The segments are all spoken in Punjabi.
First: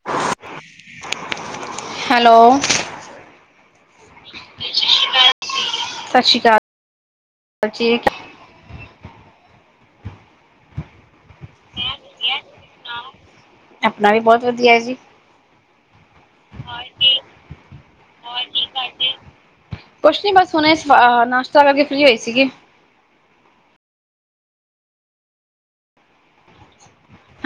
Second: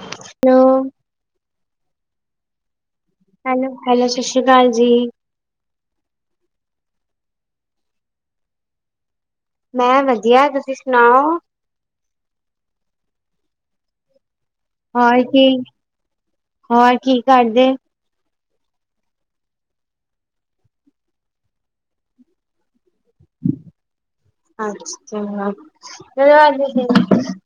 ਹੈਲੋ! ਹੈਲੋ! ਹੈਲੋ-ਹੈਲੋ ਸਤਿ ਸ਼੍ਰੀ ਅਕਾਲ ਜੀ। ਸਤਿ ਸ਼੍ਰੀ ਅਕਾਲ ਜੀ। ਮੈਂ ਵਧੀਆ, ਤੁਸੀਂ ਸੁਣਾਓ? ਆਪਣਾ ਵੀ ਬਹੁਤ ਵਧੀਆ। ਜੀ ਹੋਰ ਕੀ ਹੋਰ ਕੀ ਕਰਦੇ? ਕੁਛ ਨੀ ਬਸ ਹੁਣੇ ਨਾਸ਼ਤਾ ਕਰਕੇ ਫਰੀ ਹੋਈ ਸੀਗੀ। ਅੱਛਾ! ਤੇ ਹੋਰ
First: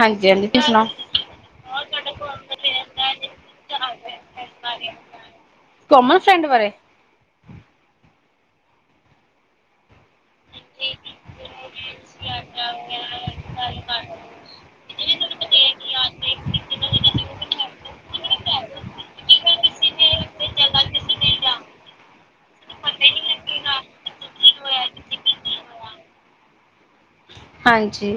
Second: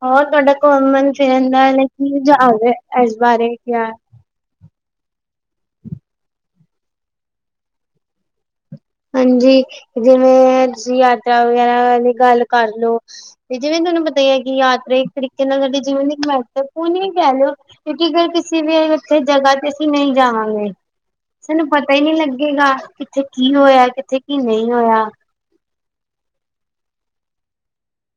ਹਾਂਜੀ ਹਾਂਜੀ ਤੁਹਾਡਾ ਤੁਸੀਂ ਸੁਣਾਓ ਘੁੰਮਨ ਫਿਰਦਾ ਕੀ ਜਾ ਇਸ ਬਾਰੇ ਕਿਆ? ਕੋਮਲ ਫਰੈਂਡ ਬਾਰੇ। ਹਾਂਜੀ ਜਿਵੇਂ ਯਾਤਰਾ ਵਗੈਰਾ ਦੀ ਗੱਲ ਕਰਲੋ। ਤੇ ਜਿਵੇਂ ਤੁਹਾਨੂੰ ਪਤਾ ਹੀ ਹੈ ਕਿ ਯਾਤਰਾ ਇੱਕ ਤਰੀਕੇ ਨਾਲ ਸਾਡੇ ਜੀਵਨ ਦੀ ਇੱਕ ਮਹੱਤਵਪੂਰਨ ਵੀ ਕਹਿ ਲਓ। ਕਿਉਂਕਿ ਫਿਰ ਕਿਸੇ ਵੀ ਉੱਥੇ ਜਗ੍ਹਾ ਤੇ ਅਸੀਂ ਨਹੀਂ ਜਾਵਾਂਗੇ। ਸਾਨੂੰ ਪਤਾ ਹੀ ਨਹੀਂ ਲੱਗੇਗਾ ਕਿੱਥੇ ਕੀ ਹੋਇਆ? ਕਿੱਥੇ ਕੀ ਨਹੀਂ ਹੋਇਆ? ਹਾਂਜੀ।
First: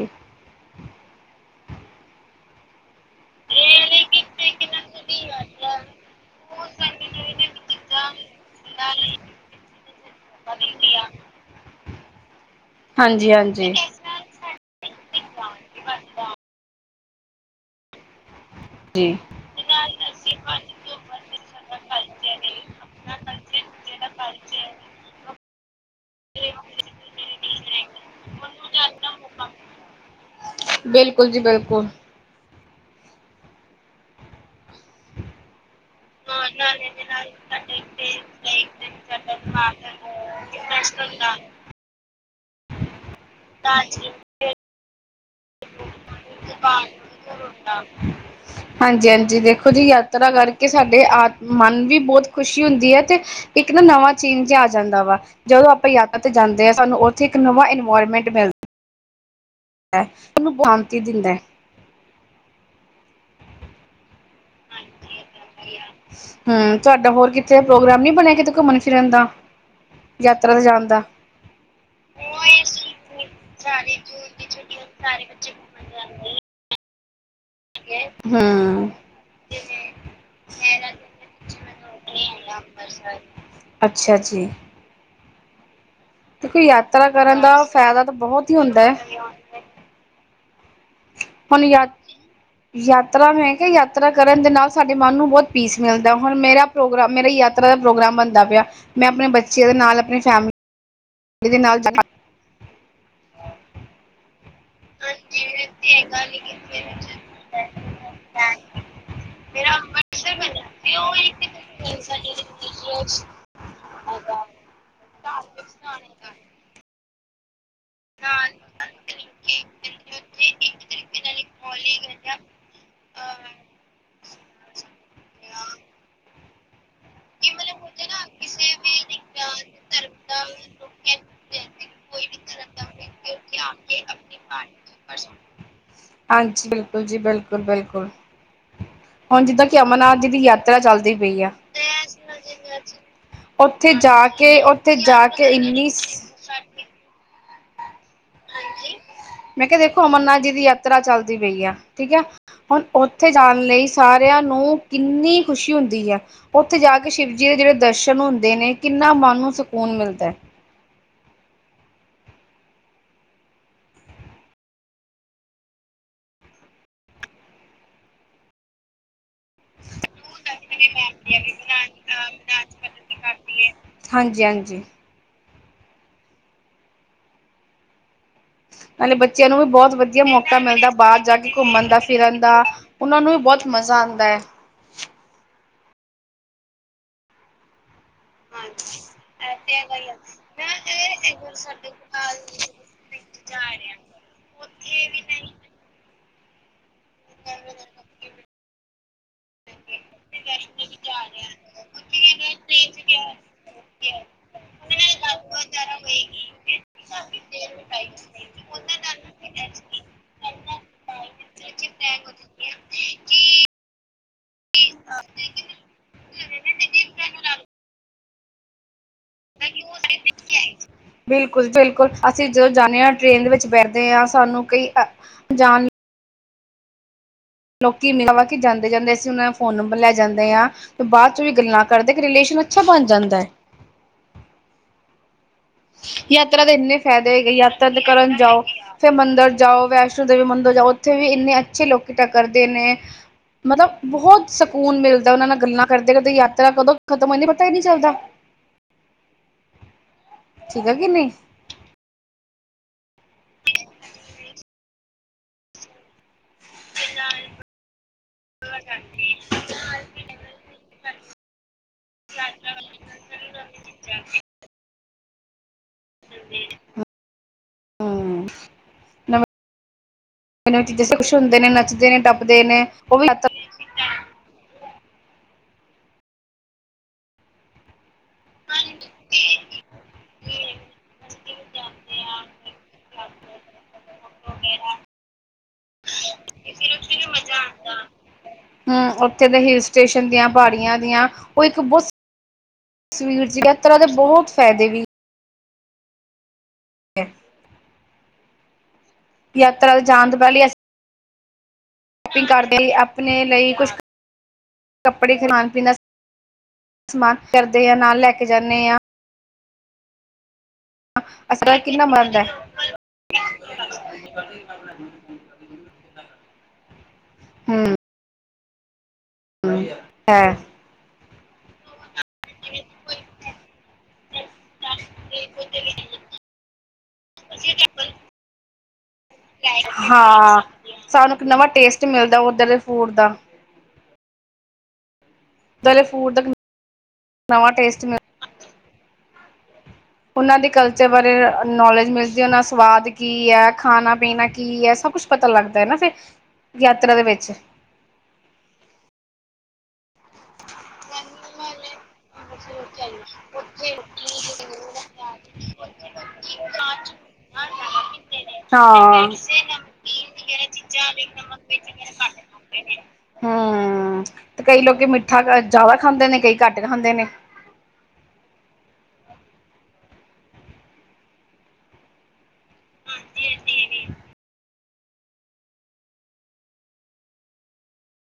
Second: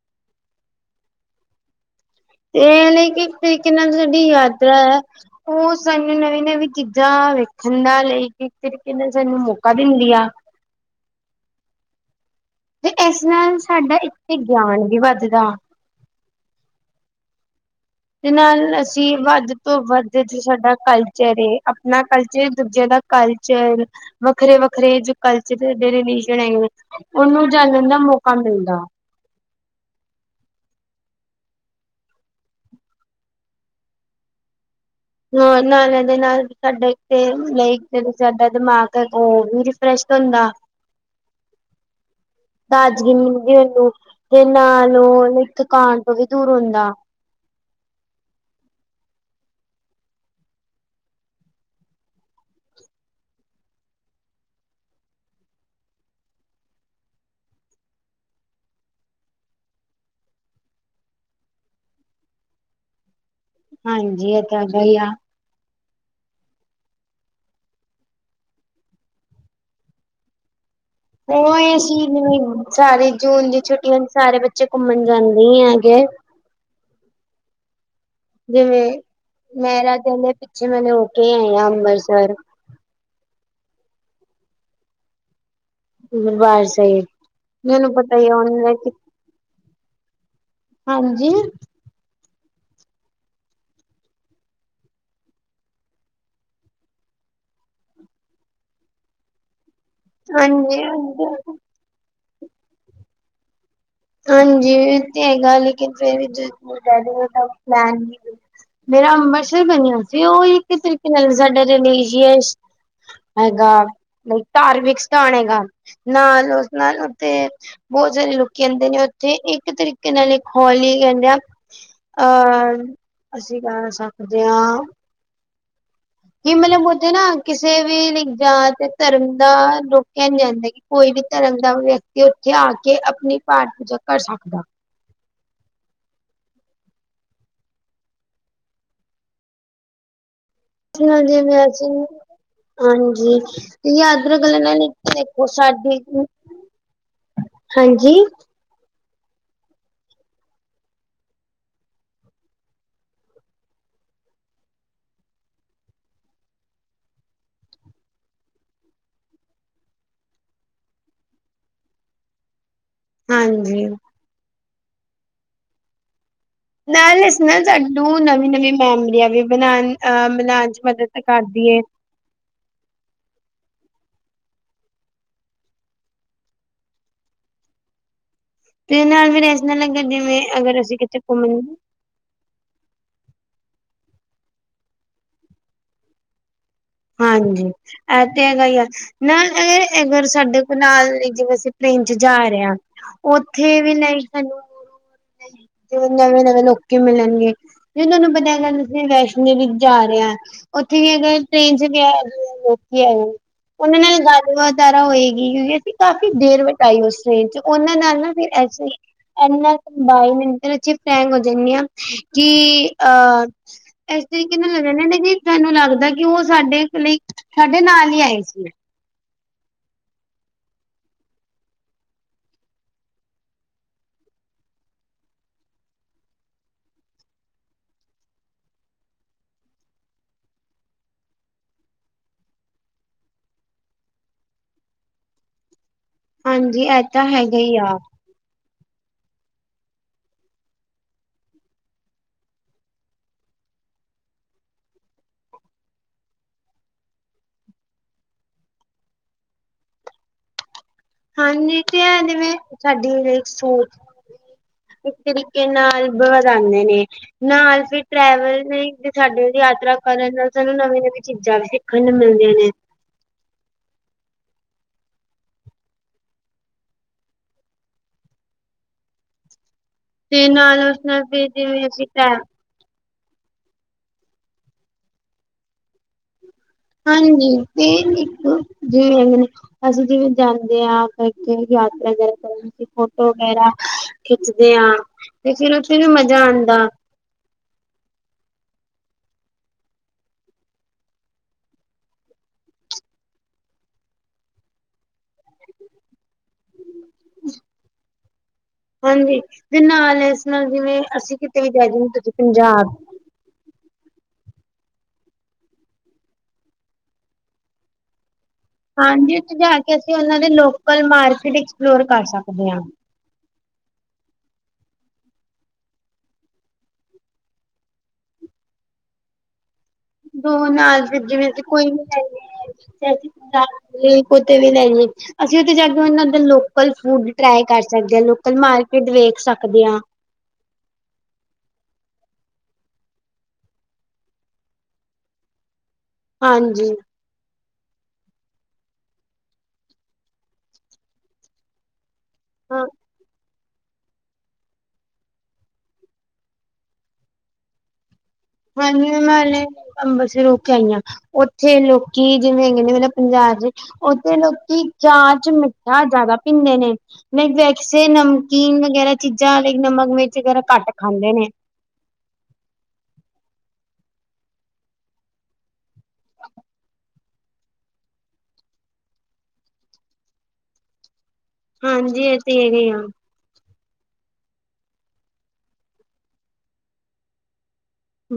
ਇਹ ਲਈ ਇੱਕ ਤਰੀਕੇ ਨਾਲ ਸਾਡੀ ਯਾਤਰਾ ਹੈ ਉਹ ਸਾਨੂੰ ਨਵੀਂ ਨਵੀਂ ਚੀਜ਼ਾਂ ਵੇਖਣ ਦਾ ਲਈ ਇੱਕ ਤਰੀਕੇ ਨਾਲ ਸਾਨੂੰ ਮੌਕਾ ਦਿੰਦੀ ਆ ਤੇ ਇਸ ਹਾਂਜੀ ਨਾਲ ਹਾਂਜੀ ਸਾਡਾ ਇੱਥੇ ਗਿਆਨ ਵੀ ਵੱਧਦਾ ਤੇ ਨਾਲ ਜੀ ਅਸੀਂ ਵੱਧ ਤੋਂ ਵੱਧ ਸਾਡਾ ਕਲਚਰ ਏ ਆਪਣਾ ਕਲਚਰ ਦੂਜਿਆਂ ਦਾ ਕਲਚਰ ਵੱਖਰੇ ਵੱਖਰੇ ਜੋ ਕਲਚਰ ਦੇ ਰਿਲੀਜ਼ ਹੈ ਉਹਨੂੰ ਜਾਣਣ ਦਾ ਮੌਕਾ ਮਿਲਦਾ ਬਿਲਕੁਲ ਜੀ ਬਿਲਕੁਲ ਹਾਂ ਨਾਲੇ ਦੇ ਨਾਲ ਸਾਡੇ ਸਾਡਾ ਦਿਮਾਗ ਉਹ ਵੀ ਪ੍ਰਸ਼ਸ਼ਨ ਹੁੰਦਾ ਦਾ [inaudible] ਤਾਜਗੀ ਮਿਲਦੀ ਉਹਨੂੰ ਤੇ ਨਾਲ ਉਹਨੇ ਥਕਾਨ ਤੋਂ ਵੀ ਦੂਰ ਹੁੰਦਾ ਹਾਂ ਹਾਂਜੀ-ਹਾਂਜੀ। ਦੇਖੋ ਜੀ ਯਾਤਰਾ ਕਰਕੇ ਸਾਡੇ ਆ ਮਨ ਵੀ ਬੋਤ ਖੁਸ਼ੀ ਹੁੰਦੀ ਐ ਤੇ ਇੱਕ ਨਾ ਨਵਾਂ ਚੇਂਜ ਆ ਜਾਂਦਾ ਵਾ ਜਦੋਂ ਆਪਾਂ ਯਾਤਰਾ ਤੇ ਜਾਂਦੇ ਹਾਂ ਸਾਨੂੰ ਉੱਥੇ ਇੱਕ ਨਵਾਂ ਇਨਵਾਇਰਮੈਂਟ ਮਿਲਦਾ ਉਹਨੂੰ ਬਾਂਤੀ ਦਿੰਦਾ ਹੈ ਹਾਂਜੀ ਇਹ ਤਾਂ ਹੈਗਾ ਹੀ ਆ ਹਮ ਤੁਹਾਡਾ ਹੋਰ ਕਿਤੇ ਪ੍ਰੋਗਰਾਮ ਨੀ ਬਣਿਆ ਕਿਤੇ ਘੁੰਮਣ ਫਿਰਨ ਦਾ ਯਾਤਰਾ ਤੇ ਜਾਣ ਦਾ ਉਹ ਅਸੀਂ ਸਾਰੇ ਜੂਨ ਦੀ ਛੁੱਟਟੀ ਹੁੰ ਸਾਰੇ ਬੱਚੇ ਘੁੰਮਣ ਜਾਂਦੇ ਹੀ ਹੈਗੇ ਹਾਂ ਹ ਜਿਵੇਂ ਮੇਰਾ ਕਿੰਦੇ ਪਿੱਛੇ ਮੈਨ ਹੋ ਕੇ ਆਏਆ ਅੰਮ੍ਰਿਤਸਰ ਅੱਛਾ ਜੀ ਦੇਖੋ ਦਰਬਾਰ ਸਾਹਿਬ ਯਾਤਰਾ ਕਰਨ ਦਾ ਮੈਨੂੰ ਫਾਇਦਾ ਤਾਂ ਪਤਾ ਬਹੁਤ ਹੀ ਉਹਨੇ ਹੁੰਦਾ ਹੈ ਹਾਂਜੀ ਹੁ ਯਾਦ ਯਾਤਰਾ ਮੈਂ ਕਿਹਾ ਯਾਤਰਾ ਕਰਨ ਦੇ ਨਾਲ ਸਾਡੇ ਮਨ ਨੂੰ ਬਹੁਤ ਪੀਸ ਮਿਲਦਾ ਹੁਣ ਮੇਰਾ ਪ੍ਰੋਗਰਾਮ ਮੇਰਾ ਯਾਤਰਾ ਦਾ ਪ੍ਰੋਗਰਾਮ ਬਣਦਾ ਪਿਆ ਮੈਂ ਆਪਣੇ ਬੱਚਿਆਂ ਦੇ ਨਾਲ ਫੈ ਹਾਂਜੀ ਨਾਲ ਹਾਂਜੀ, ਇਹ ਤੇ ਹੈਗਾ, ਲੇਕਿਨ ਫਿਰ ਵੀ ਮੇਰਾ ਅੰਮਰਿਤਸਰ ਬਣਿਆ ਸੀ, ਔ ਇੱਕ ਤਰੀਕੇ ਨਾਲ ਸਾਡਾ ਰਿਲੀਜੀਅਸ ਹੈਗਾ, ਲਾਇਕ ਧਾਰਮਿਕ ਸਥਾਨ ਹੈਗਾ, ਨਾਲ ਉਸ ਨਾਲ ਤੇ ਬਹੁਤ ਸਾਰੇ ਲੋਕੀ ਆਂਦੇ ਨੇ ਉੱਥੇ, ਇੱਕ ਤਰੀਕੇ ਨਾਲ ਇੱਕ ਹੌਲ ਹੀ ਹੈ। ਕਹਿੰਦੇ ਅਹ, ਅਸੀਂ ਕਾਰਾਂ ਸਾਫ ਕਰਦੇ ਆਂ। ਕੀ ਮਤਲਬ ਉੱਥੇ ਨਾ ਕਿਸੇ ਵੀ ਜਾਤ ਧਰਮ ਦਾ ਲੋਕਿਆ ਨੀ ਜਾਂਦਾ ਕੋਈ ਵੀ ਧਰਮ ਦਾ ਵਿਅਕਤੀ ਉੱਥੇ ਆ ਕੇ ਆਪਣੀ ਪਾਠ ਪੂਜਾ ਕਰ ਸਕਦਾ ਹਾਂਜੀ ਬਿਲਕੁਲ ਜੀ ਬਿਲਕੁਲ ਬਿਲਕੁਲ, ਹੁਣ ਜਿੱਦਾਂ ਕਿ ਅਮਰਨਾਥ ਜੀ ਦੀ ਯਾਤਰਾ ਚੱਲਦੀ ਜਿਨ੍ਹਾਂ ਪਈ ਆ ਜਿਨ੍ਹਾਂ ਚਿਰ ਹਾਂਜੀ ਤੇ ਉੱਥੇ ਜਾ ਅਦਰ ਕੇ ਗੱਲਾਂ ਨਾਲ,, ਉੱਥੇ ਜਾ ਦੇਖੋ ਕੇ ਇੰਨੀ ਸਾਡੀ ਹਾਂਜੀ ਮੈਂ ਕਿਹਾ ਦੇਖੋ ਅਮਰਨਾਥ ਜੀ ਦੀ ਯਾਤਰਾ ਚੱਲਦੀ ਪਈ ਆ, ਠੀਕ ਹੈ। ਹੁਣ ਉੱਥੇ ਜਾਣ ਲਈ ਸਾਰਿਆਂ ਨੂੰ ਕਿੰਨੀ ਖ਼ੁਸ਼ੀ ਹੁੰਦੀ ਹੈ। ਉੱਥੇ ਜਾ ਕੇ ਸ਼ਿਵਜੀ ਦੇ ਜਿਹੜੇ ਦਰਸ਼ਨ ਹੁੰਦੇ ਨੇ, ਕਿੰਨਾ ਮਨ ਨੂੰ ਸਕੂਨ ਮਿਲਦਾ ਹੈ। ਹਾਂਜੀ ਨਾਲੇ ਇਸ ਨਾਲ, ਸਾਨੂੰ ਨਵੀਂ ਨਵੀਂ ਮੈਮਰੀਆਂ ਵੀ ਬਣਾਉਣ, ਬਣਾਉਣ ਚ, ਮਦਦ ਤੇ ਕਰਦੀ ਹੈ। ਹਾਂਜੀ ਹਾਂਜੀ ਤੇ ਨਾਲੇ ਨਾਲ ਫਿਰ ਬੱਚਿਆਂ ਨੂੰ ਇਸ ਵੀ ਨਾਲ ਬਹੁਤ ਅਗਰ ਵਧੀਆ ਜਿਵੇਂ ਮੌਕਾ ਅਗਰ ਮਿਲਦਾ, ਅਸੀਂ ਕਿਤੇ ਬਾਹਰ ਜਾ ਕੇ ਘੁੰਮਣ ਦਾ। ਫਿਰਨ ਦਾ, ਉਹਨਾਂ ਨੂੰ ਵੀ ਬਹੁਤ ਮਜ਼ਾ ਆਉਂਦਾ ਹੈ। ਹਾਂਜੀ ਇਹ ਤੇ ਹੈਗਾ ਹੀ ਆ, ਨਾ ਅ ਅਗਰ ਸਾਡੇ ਕੋਲ ਨਾਲ ਜਿਵੇਂ ਅਸੀਂ ਪਲੇਨ ਚ ਜਾ ਰਹੇ ਹਾਂ। ਉੱਥੇ ਵੀ ਨਹੀਂ ਜਿਵੇੰ ਨਵੇਂ ਨਵੇਂ ਲੋਕੀ ਮਿਲਣਗੇ, ਜਿਨਾਂ ਨੂੰ ਪਤਾ ਹੈਗਾ, ਉੱਥੇ ਰਸ਼ ਜਾ ਰਿਹਾ ਉੱਥੇ ਵੀ, ਅਗਰ ਟ੍ਰੇਨ ਚ ਗਿਆ ਲੋਕੀ ਹੈਗੇ, ਉਹਨਾਂ ਨਾਲ ਗੱਲ ਵਤਾਰਾ ਹੋਏਗੀ ਕਿਉਂਕਿ ਅਸੀਂ ਕਾਫ਼ੀ ਦੇਰ ਬਤਾਈ ਉਸਨੇ, ਤੇ ਉਹਨਾਂ ਨਾਲ ਨਾ ਫਿਰ ਐਸੀੇ ਇੰਨਾ ਬਾਈ ਮਿੰਟ ਚ ਟੈਂਗ ਹੋ ਜਾਂਦੀ ਆ, ਕਿ ਅਹ ਇਸ ਤਰੀਕੇ ਨਾਲ ਲੱਗਣਾ ਕੀ ਤੁਹਾਨੂੰ ਲੱਗਦਾ ਕਿ ਉਹ ਸਾਡੇ ਲਈ, ਸਾਡੇ ਨਾਲ ਹੀ ਆਏ ਸੀ [inaudible] ਬਿਲਕੁਲ ਬਿਲਕੁਲ ਅਸੀਂ ਜਦੋਂ ਜਾਨੇ ਹਾਂ, ਟ੍ਰੇਨ ਦੇ ਵਿੱਚ ਬੈਠਦੇ ਹਾਂ, ਸਾਨੂੰ ਕਈ [inaudible] ਲੋਕੀ ਮੈਨੂੰ ਆਹ ਕਿ ਜਾਂਦੇ ਜਾਂਦੇ, ਅਸੀਂ ਉਹਨਾਂ ਦਾ ਫੋਨ ਨੰਬਰ ਲੈ ਜਾਂਦੇ ਹਾਂ ਬਾਅਦ ਚ ਵੀ ਗੱਲਾਂ ਕਰਦੇ, ਕਿ ਰਿਲੇਸ਼ਨ ਅੱਛਾ ਬਣ ਜਾਂਦਾ ਹੈ। ਯਾਤਰਾ ਦੇ ਹਾਂਜੀ ਇੰਨੇ ਇਹ ਤਾਂ ਫਾਇਦੇ ਹੈਗੇ, ਹੈਗਾ ਹੀ ਯਾਤਰਾ ਆ। ਤੇ ਕਰਨ ਜਾਓ ਫੇਰ ਮੰਦਿਰ ਜਾਓ, ਵੈਸ਼ਨੋ ਦੇਵੀ ਮੰਦਿਰ ਜਾਓ, ਉੱਥੇ ਵੀ ਇੰਨੇ ਅੱਛੇ ਲੋਕ ਟੱਕਰਦੇ ਨੇ ਮਤਲਬ ਬਹੁਤ ਸਕੂਨ ਮਿਲਦਾ, ਉਹਨਾਂ ਨਾਲ ਗੱਲਾਂ ਕਰਦੇ ਕਰਦੇ ਯਾਤਰਾ ਕਦੋਂ ਖਤਮ ਹੋ ਜਾਂਦੀ, ਪਤਾ ਹੀ ਨਹੀਂ ਚੱਲਦਾ। ਠੀਕ ਆ ਕਿ ਨਹੀਂ ਹਾਂਜੀ ਕੀ ਹੈ, ਜਿਵੇਂ ਸਾਡੀ ਸੋਚ ਇਸ ਤਰੀਕੇ ਨਾਲ ਵਧਾਉਂਦੇ ਨੇ। ਨਾਲ ਫਿਰ ਟਰੈਵਲ ਵੀ, ਸਾਡੀ ਯਾਤਰਾ ਕਰਨ ਨਾਲ ਸਾਨੂੰ ਨਵੀਂ ਨਵੀਂ ਚੀਜ਼ਾਂ, ਵੀ ਸਿੱਖਣ ਨੂੰ ਮਿਲਦੀਆਂ ਨੇ। ਹਾਂ ਨ ਤੇ ਨਵੇਂ ਨਾਲ ਉਸ ਚੀਜਾਂ ਨਾਲ ਕੁਛ ਫਿਰ ਹੁੰਦੇ ਨੇ, ਜਿਵੇਂ ਅਸੀਂ ਨੱਚਦੇ ਨੇ ਟੈ ਟੱਪਦੇ ਨੇ, ਉਹ ਵੀ ਹਾਂਜੀ ਤੇ ਜਿਵੇਂ ਕਹਿੰਦੇ ਨੇ, ਅਸੀਂ ਜਿਵੇਂ ਜਾਂਦੇ ਆ ਕੀ ਯਾਤਰਾ ਕਰਨ ਵੀ, ਫੋਟੋ ਵਗੈਰਾ ਖਿੱਚਦੇ ਹਾਂ, ਤੇ ਫਿਰ ਉੱਥੇ ਵੀ ਮਜ਼ਾ ਆਉਂਦਾ। ਹੂ, ਉੱਥੇ ਦੇ ਹਿਲ ਸਟੇਸ਼ਨ ਦੀਆਂ, ਪਹਾੜੀਆਂ ਦੀਆਂ, ਉਹ ਇੱਕ ਬਹੁਤ ਸਵੀਟਸ ਜੀ, ਐਸ ਤਰ੍ਹਾਂ ਦੇ ਬਹੁਤ ਫਾਇਦੇ ਵੀ [inaudible] ਹਾਂਜੀ ਤੇ ਯਾਤਰਾ ਨਾਲ ਜਾਣ ਤੋਂ ਇਸ ਪਹਿਲੇ ਨਾਲ, ਜਿਵੇਂ ਅਸੀਂ ਕਿਤੇ ਵੀ ਜਾਈਏ। ਸ਼ੋਪਿੰਗ ਕਰਦੇ, ਆਪਣੇ ਲਈ ਕੁਛ ਕੱਪੜੇ, ਖਾਣ- ਪੀਣ ਦਾ ਸਮਾਨ ਸਮਾਨ ਕਰਦੇ ਹਾਂ, ਨਾਲ ਲੈ ਕੇ ਜਾਨੇ ਆਂ। ਹਾਂਜੀ, ਉੱਥੇ ਜਾ ਕੇ ਅਸੀਂ ਉਹਨਾਂ ਦੇ ਲੋਕਲ ਮਾਰਕੀਟ ਅਸਰਾ ਐਕਸਪਲੋਰ ਕਿੰਨਾ ਕਰ ਮਰਦਾ ਸਕਦੇ ਹਾਂ। [inaudible] ਹੂੰ, ਹਾਂ ਦੋ ਨਾਲ ਜਿਵੇਂ ਕੋਈ ਵੀ ਇਹ, ਉਥੇ ਦੀ ਲੈਂਗੁਵੇਜ ਅਸੀਂ ਉੱਥੇ ਜਾ ਕੇ ਉਹਨਾਂ ਦੇ ਲੋਕਲ ਫੂਡ ਟਰਾਈ ਕਰ ਸਕਦੇ ਹਾਂ, ਲੋਕਲ ਮਾਰਕੀਟ ਵੇਖ ਸਕਦੇ ਹਾਂ। ਹਾਂ, ਸਾਨੂੰ ਇੱਕ ਨਵਾਂ ਟੇਸਟ ਮਿਲਦਾ, ਉੱਧਰ ਦੇ ਫੂਡ ਦਾ। ਉਥੋਂ ਦੇ ਫੂਡ ਦਾ, ਹਾਂਜੀ ਨਵਾਂ ਟੇਸਟ ਮਿਲ ਉਹਨਾਂ ਦੀ ਕਲਚਰ ਬਾਰੇ ਨੌਲੇਜ ਮਿਲਦੀ ਐ, ਉਹਨਾਂ ਹਾਂ ਸਵਾਦ ਈ ਕੀ ਐ? ਖਾਣਾ ਪੀਣਾ ਕੀ ਐ, ਸਭ ਕੁਛ ਪਤਾ ਲੱਗਦਾ ਐ ਨਾ ਫਿਰ ਯਾਤਰਾ ਦੇ ਵਿੱਚ। ਹਾਂਜੀ, ਮੈਂ ਹੁਣੇ ਅੰਬਰਸਰ ਹੋ ਕੇ ਆਈ ਆਂ, ਉੱਥੇ ਲੋਕੀ ਜਿਵੇਂ ਹੈਗੇ ਨੇ ਮਤਲਬ ਪੰਜਾਬ ਉੱਥੇ ਲੋਕੀ ਚਾਹ ਚ ਮਿੱਠਾ ਜ਼ਿਆਦਾ ਪੀਂਦੇ ਨੇ। ਮੈਂ ਵੈਸੇ ਨਮਕੀਨ ਵਗੈਰਾ ਚੀਜ਼ਾਂ, ਲੇਕਿਨ ਨਮਕ ਮਿਰਚ ਵਗੈਰਾ ਘੱਟ ਖਾਂਦੇ ਨੇ। ਮਿਰਚ ਵਗੈਰਾ ਘੱਟ ਹਾਂ, ਤੇ ਕਈ ਲੋਕ ਮਿੱਠਾ ਜ਼ਿਆਦਾ ਖਾਂਦੇ ਨੇ, ਕਈ ਘੱਟ ਖਾਂਦੇ ਨੇ। ਹਾਂਜੀ, ਇਹ ਤੇ ਹੈਗੇ ਆ।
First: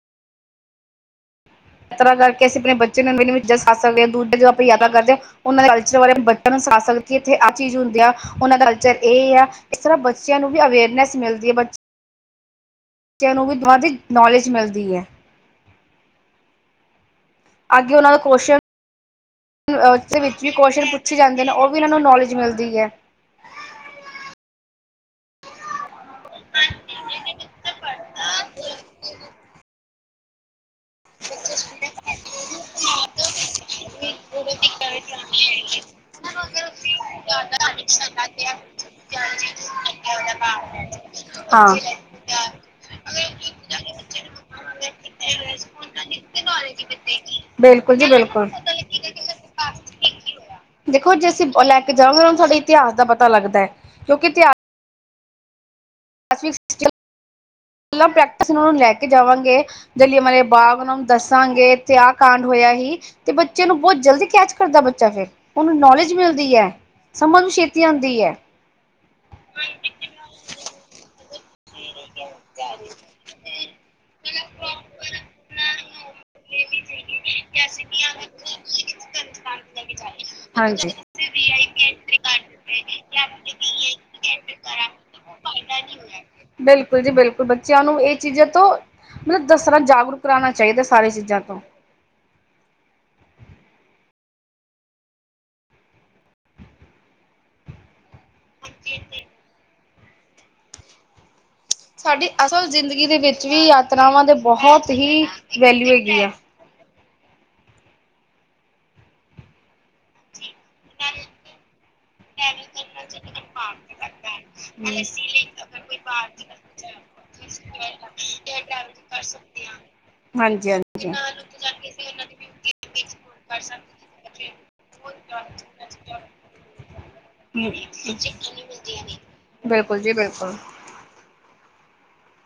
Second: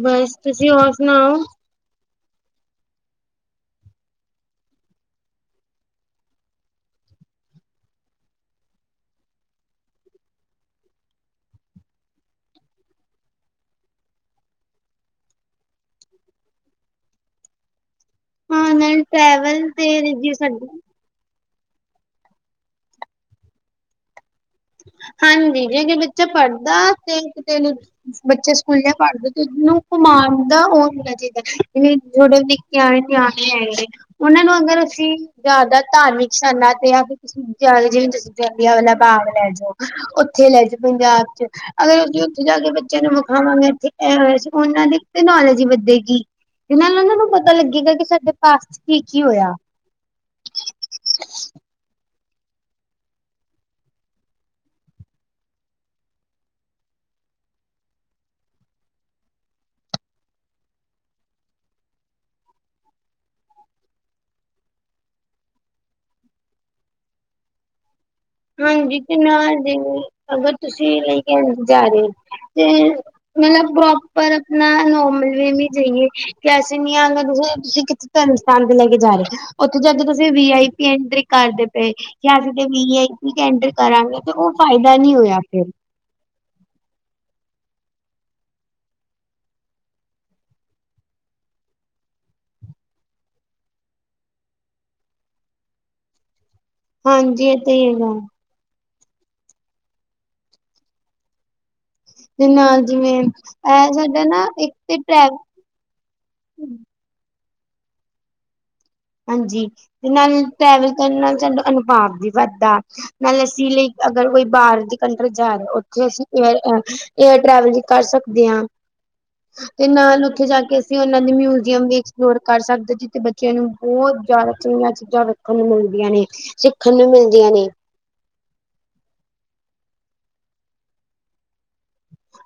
ਬਸ, ਤੁਸੀਂ ਹੋਰ ਸੁਣਾਓ। ਯਾਤਰਾ ਕਰਕੇ ਅਸੀ ਆਪਣੇ ਬੱਚੇ ਨੂੰ ਵੀ ਦੱਸ ਸਕਦੇ, ਉੱਡ ਜਾ ਭਈ ਆਪਾਂ ਆਹ ਤਾਂ ਕਰਜਾ। ਉਹਨਾਂ ਦੇ ਕਲਚਰ ਬਾਰੇ ਬੱਚਿਆਂ ਨੂੰ ਸੱਸ ਸਕੇ, ਕਿ ਇੱਥੇ ਆਹ ਚੀਜ਼ ਹੁੰਦੀ ਆ। ਉਹਨਾਂ ਦਾ ਕਲਚਰ ਇਹ ਆ, ਇਸ ਤਰ੍ਹਾਂ ਬੱਚਿਆਂ ਨੂੰ ਵੀ ਅਵੇਅਰਨੈਸ ਮਿਲਦੀ ਐ, ਬ [unintelligible] ਬੱਚਿਆਂ ਨੂੰ ਵੀ ਬਹੁਤ ਈ ਨੌਲੇਜ ਮਿਲਦੀ ਐ। ਅੱਗੇ ਉਹਨਾਂ ਦਾ ਕੁਅਸ਼ਚਨ, ਹਾਂ ਨਾਲ ਟਰੈਵਲ ਤੇ ਉਹਦੇ ਰਿਵਿਊ ਵਿੱਚ ਵੀ ਸਾਡੀ ਕੁਸ਼ਅਚਨ ਪੁੱਛ ਪੁੱਛੇ ਜਾਂਦੇ ਨੇ, ਉਹ ਵੀ ਇਹਨਾਂ ਨੂੰ ਨੌਲੇਜ ਮਿਲਦੀ ਐ। ਹਾਂਜੀ, ਜੇ ਕੋਈ ਬੱਚਾ ਪੜ੍ਹਦਾ, ਤੇ ਕਿਤੇ ਬੱਚੇ ਸਕੂਲੇ ਪੜ੍ਹਦੇ ਤਾਨੂੰ ਘੁਮਾਣ ਦਾ ਉਹ ਹੋਣਾ ਚਾਹੀਦਾ, ਜਿਵੇਂ ਥੋਡੇ ਨਿੱਕੇ ਆਣੇ ਨਿਆਣੇ ਹੈਗੇ। ਉਹਨਾਂ ਨੂੰ ਅਗਰ, ਅਸੀਂ ਜ਼ਿਆਦਾ ਧਾਰਮਿਕ ਸਥਾਨਾਂ, ਤੇ ਫਿਰ ਤੁਸੀਂ ਜਾਂ ਜਿਵੇਂ ਅਗਲਾ ਜਾਂਦੇ ਬਾਗ ਲੈਜੇ। ਉੱਥੇ ਲੈਜੇ ਪੰਜਾਬ ਚ। ਹਾਂ। ਅਗਰ ਉੱਥੇ ਜਾ ਕੇ ਬੱਚਿਆਂ ਨੂੰ ਵਿਖਾਵਾਂਗੇ, ਇਥੇ ਹੋਇਆ ਸੀ, ਉਹਨਾਂ ਦੀ ਤੇ ਨੌਲੇਜ ਹੀ ਵਧੇਗੀ। ਤੇ ਨਾਲ ਉਹਨਾਂ ਨੂੰ ਪਤਾ ਲੱਗੇਗਾ, ਬਿਲਕੁਲ ਕਿ ਸਾਡੇ ਪਾਸਟ ਚ ਕੀ-ਕੀ ਹੋਇਆ। ਫੇਰ ਕੀ ਹੋਇਆ, ਦੇਖੋ ਜੇ ਅਸੀਂ ਲੈ ਕੇ ਜਾਵਾਂਗੇ, ਉਹਨਾਂ ਨੂੰ ਥੋਡੇ ਇਤਿਹਾਸ ਦਾ ਪਤਾ ਲੱਗਦਾ, ਕਿਉਂਕਿ ਇਤਿਹਾਸ ਅਸੀਂ ਸਟਿਲ ਪ੍ਰੈਕਟਿਸ ਉਹਨਾਂ ਨੂੰ ਲੈ ਕੇ ਜਾਵਾਂਗੇ। ਜਲ੍ਹਿਆਂ ਵਾਲੇ ਬਾਗ ਉਹਨਾਂ ਨੂੰ ਦੱਸਾਂਗੇ, ਇੱਥੇ ਆਹ ਕਾਂਡ ਹੋਇਆ ਸੀ। ਤੇ ਬੱਚੇ ਨੂੰ ਬਹੁਤ ਜਲਦੀ ਕੈਚ ਕਰਦਾ ਬੱਚਾ, ਫਿਰ ਉਹਨੂੰ ਨੌਲੇਜ ਮਿਲਦੀ ਐ। ਸਮਝ ਛੇਤੀ ਆਂਦੀ ਐ। ਹਾਂਜੀ ਤੇ ਨਾਲ ਦੇ ਅਗਰ ਤੁਸੀਂ ਲੇ ਕੇ ਜਾ ਰਹੇ ਹੋ। ਤੇ ਮਤਲਬ ਪ੍ਰੋਪਰ ਆਪਣਾ ਨੋਰਮਲ ਵੇਅ ਮੇ ਜਾਈਏ। ਕੈਸੇ ਨੀ ਆਂ, ਤੁਸੀਂ ਕਿੱਥੇ ਧਰਮ ਸਥਾਨ ਤੇ ਲੈ ਕੇ ਜਾ ਰਹੇ ਤੀ, ਉੱਥੇ ਜਾ ਕੇ ਤਾਂ ਤੁਸੀਂ ਉਥੇ ਵੀ ਆਈ ਪੀ ਹਾਂਜੀ। ਐਂਟਰੀ ਕਰਦੇ ਪਏ, ਜਾਂ ਫਿਰ ਵੀ ਆਈ ਪੀ ਠੀਕ ਐਂਟਰ ਕਰਾਂਗੇ, ਤੇ ਉਹ ਫਾਇਦਾ ਨੀ ਹੋਇਆ ਫੇਰ। ਬਿਲਕੁਲ ਜੀ ਬਿਲਕੁਲ, ਬੱਚਿਆਂ ਨੂੰ ਇਹ ਚੀਜ਼ਾਂ ਤੋਂ ਮਤਲਬ ਦੱਸਣਾ, ਜਾਗਰੂਕ ਕਰਾਣਾ ਚਾਹੀਦਾ ਸਾਰੀਆਂ ਚੀਜ਼ਾਂ ਤੋਂ। ਹਾਂਜੀ, ਇਹ ਤੇ ਹੀ ਹੈਗਾ। ਹਾਂਜੀ ਇੱਥੇ ਸਾਡੀ ਤੇ ਅਸਲ ਨਾਲ ਜ਼ਿੰਦਗੀ ਦੇ ਜਿਵੇਂ ਵਿੱਚ ਵੀ, ਇਹ ਯਾਤਰਾਵਾਂ ਸਾਡਾ ਦੇ ਨਾ ਇੱਕ ਬਹੁਤ ਤੇ ਹੀ ਟਰੈ ਵੈਲਊ ਹੈਗੀ ਆ। ਹਾਂਜੀ, ਤੇ ਨਾਲ ਟਰੈਵਲ ਕਰਨ ਨਾਲ ਸਾਡਾ ਅਨੁਭਾਵ ਵੀ ਵੱਧਦਾ। ਨਾਲੇ ਅਸੀਂ ਲਈ ਅਗਰ ਕੋਈ ਬਾਹਰ ਦੀ ਕੰਟਰੀ ਜਾ ਰਹੇ ਆਂ, ਉੱਥੇ ਅਸੀਂ ਏਅਰ ਅ ਏਅਰ ਟੈਵਲ ਈ ਕਰ ਸਕਦੇ ਆਂ, ਤੇ ਨਾਲ ਉਥੇ ਜਾ ਹਾਂਜੀ ਕੇ ਹਾਂਜੀ। ਅਸੀਂ ਉਹਨਾਂ ਦੀ ਮਿਊ ਵੀ ਐਕਸਪਲੋਰ ਕਰ ਸਕਦਾ ਜਿੱਥੇ ਬੱਚਿਆਂ ਨੂੰ ਬਹੁਤਿਆਦਾ ਚੰੀਆਂ ਚੀਜ਼ਾਂ ਸਿੱਖਣ ਨੂੰ ਮਿਲਦੀਆਂ ਨੇ ਸਿੱਖਣ ਨੂੰ ਮਿਲਦੀਆਂ ਨੇ ਬਿਲਕੁਲ ਜੀ ਬਿਲਕੁਲ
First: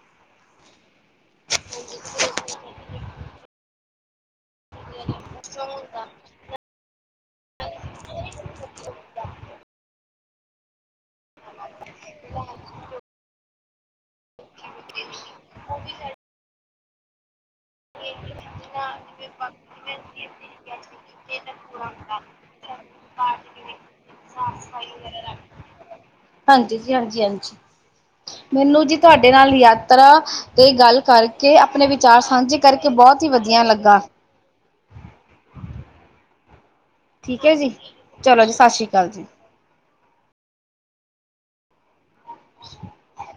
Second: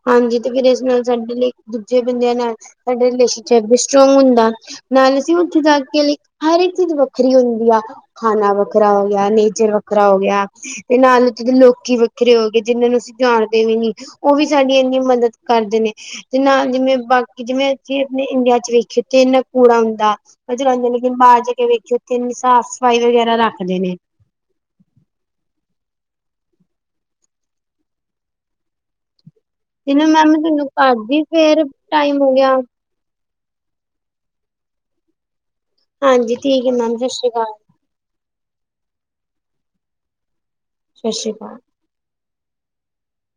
ਹਾਂਜੀ ਤੇ ਫੇਿਰ ਇਸ ਨਾਲ ਸਾਡੇ ਲਈ ਦੂਜੇ ਬੰਦਿਆਂ ਨਾਲ ਸਾਡੇਲੇਚੈਪ ਵੀ ਸਟਰੋਂਗ ਹੁੰਦਾ ਨਾਲ ਅਸੀਂ ਉੱਥੇ ਜਾ ਕੇ ਲੇ ਹਰ ਇੱਕ ਚੀਜ਼ ਵੱਖਰੀ ਹੁੰਦੀ ਆ ਖਾਣਾ ਵੱਖਰਾ ਹੋ ਗਿਆ ਨੇਚਰ ਵੱਖਰਾ ਹੋ ਗਿਆ ਤੇ ਨਾਲ ਉਥ ਦੇ ਲੋਕੀ ਵੱਖਰੇ ਹੋ ਗਏ ਜਿਹਨਾਂ ਨੂੰ ਅਸੀਂ ਜਾਣਦੇ ਵੀ ਨੀ ਉਹ ਵੀ ਸਾਡੀ ਇੰਨੀ ਮਦਦ ਕਰਦੇ ਨੇ ਤੇ ਨਾਲ ਜਿਵੇਂ ਬਾਕੀ ਜਿਵੇਂ ਜ ਆਪਣੇ ਇੰਡੀਆ ਚ ਵੇਖੇਥ ਇਨਾ ਪੂਰਾ ਹੁੰਦਾ ਜ਼ਉਦੇ ਲੇਕਿਨ ਬਾਹਰ ਜਾ ਕੇ ਵੇਖੇ ਤਨ ਸਾਫ਼ ਸਫ਼ਾਈ ਵਗੈਰਾ ਰੱਖਦੇ ਨੇ ਸਸਫਾਈ ਵਗ ਹਾਂਜੀ ਜੀ ਹਾਂਜੀ ਹਾਂਜੀ ਮੈਨੂੰ ਜੀ ਤੁਹਾਡੇ ਨਾਲ ਲ ਆ ਤੇ ਨਾ ਯਾਤਰਾ ਮੈਮ ਮੈਂ ਤੁਹਾਨੂੰ ਤੇ ਗੱਲ ਕਰਦੀ ਕਰਕੇ ਫੇਰ ਆਪਣੇ ਵਿਚਾਰ ਟਾਈਮ ਹੋ ਗਿਆ ਸਾਂਝੇ ਕਰਕੇ ਬਹੁਤ ਹੀ ਵਧੀਆ ਲੱਗਾ ਹਾਂਜੀ ਠੀਕ ਹੈ ਮੈਮ ਸਤਿ ਸ਼੍ਰੀ ਠੀਕ ਅਕਾਲ ਹੈ ਜੀ ਚਲੋ ਜੀ ਸਤਿ ਸ਼੍ਰੀ ਅਕਾਲ ਜੀ ਸਤਿ ਸ਼੍ਰੀ ਅਕਾਲ ਹਾਂ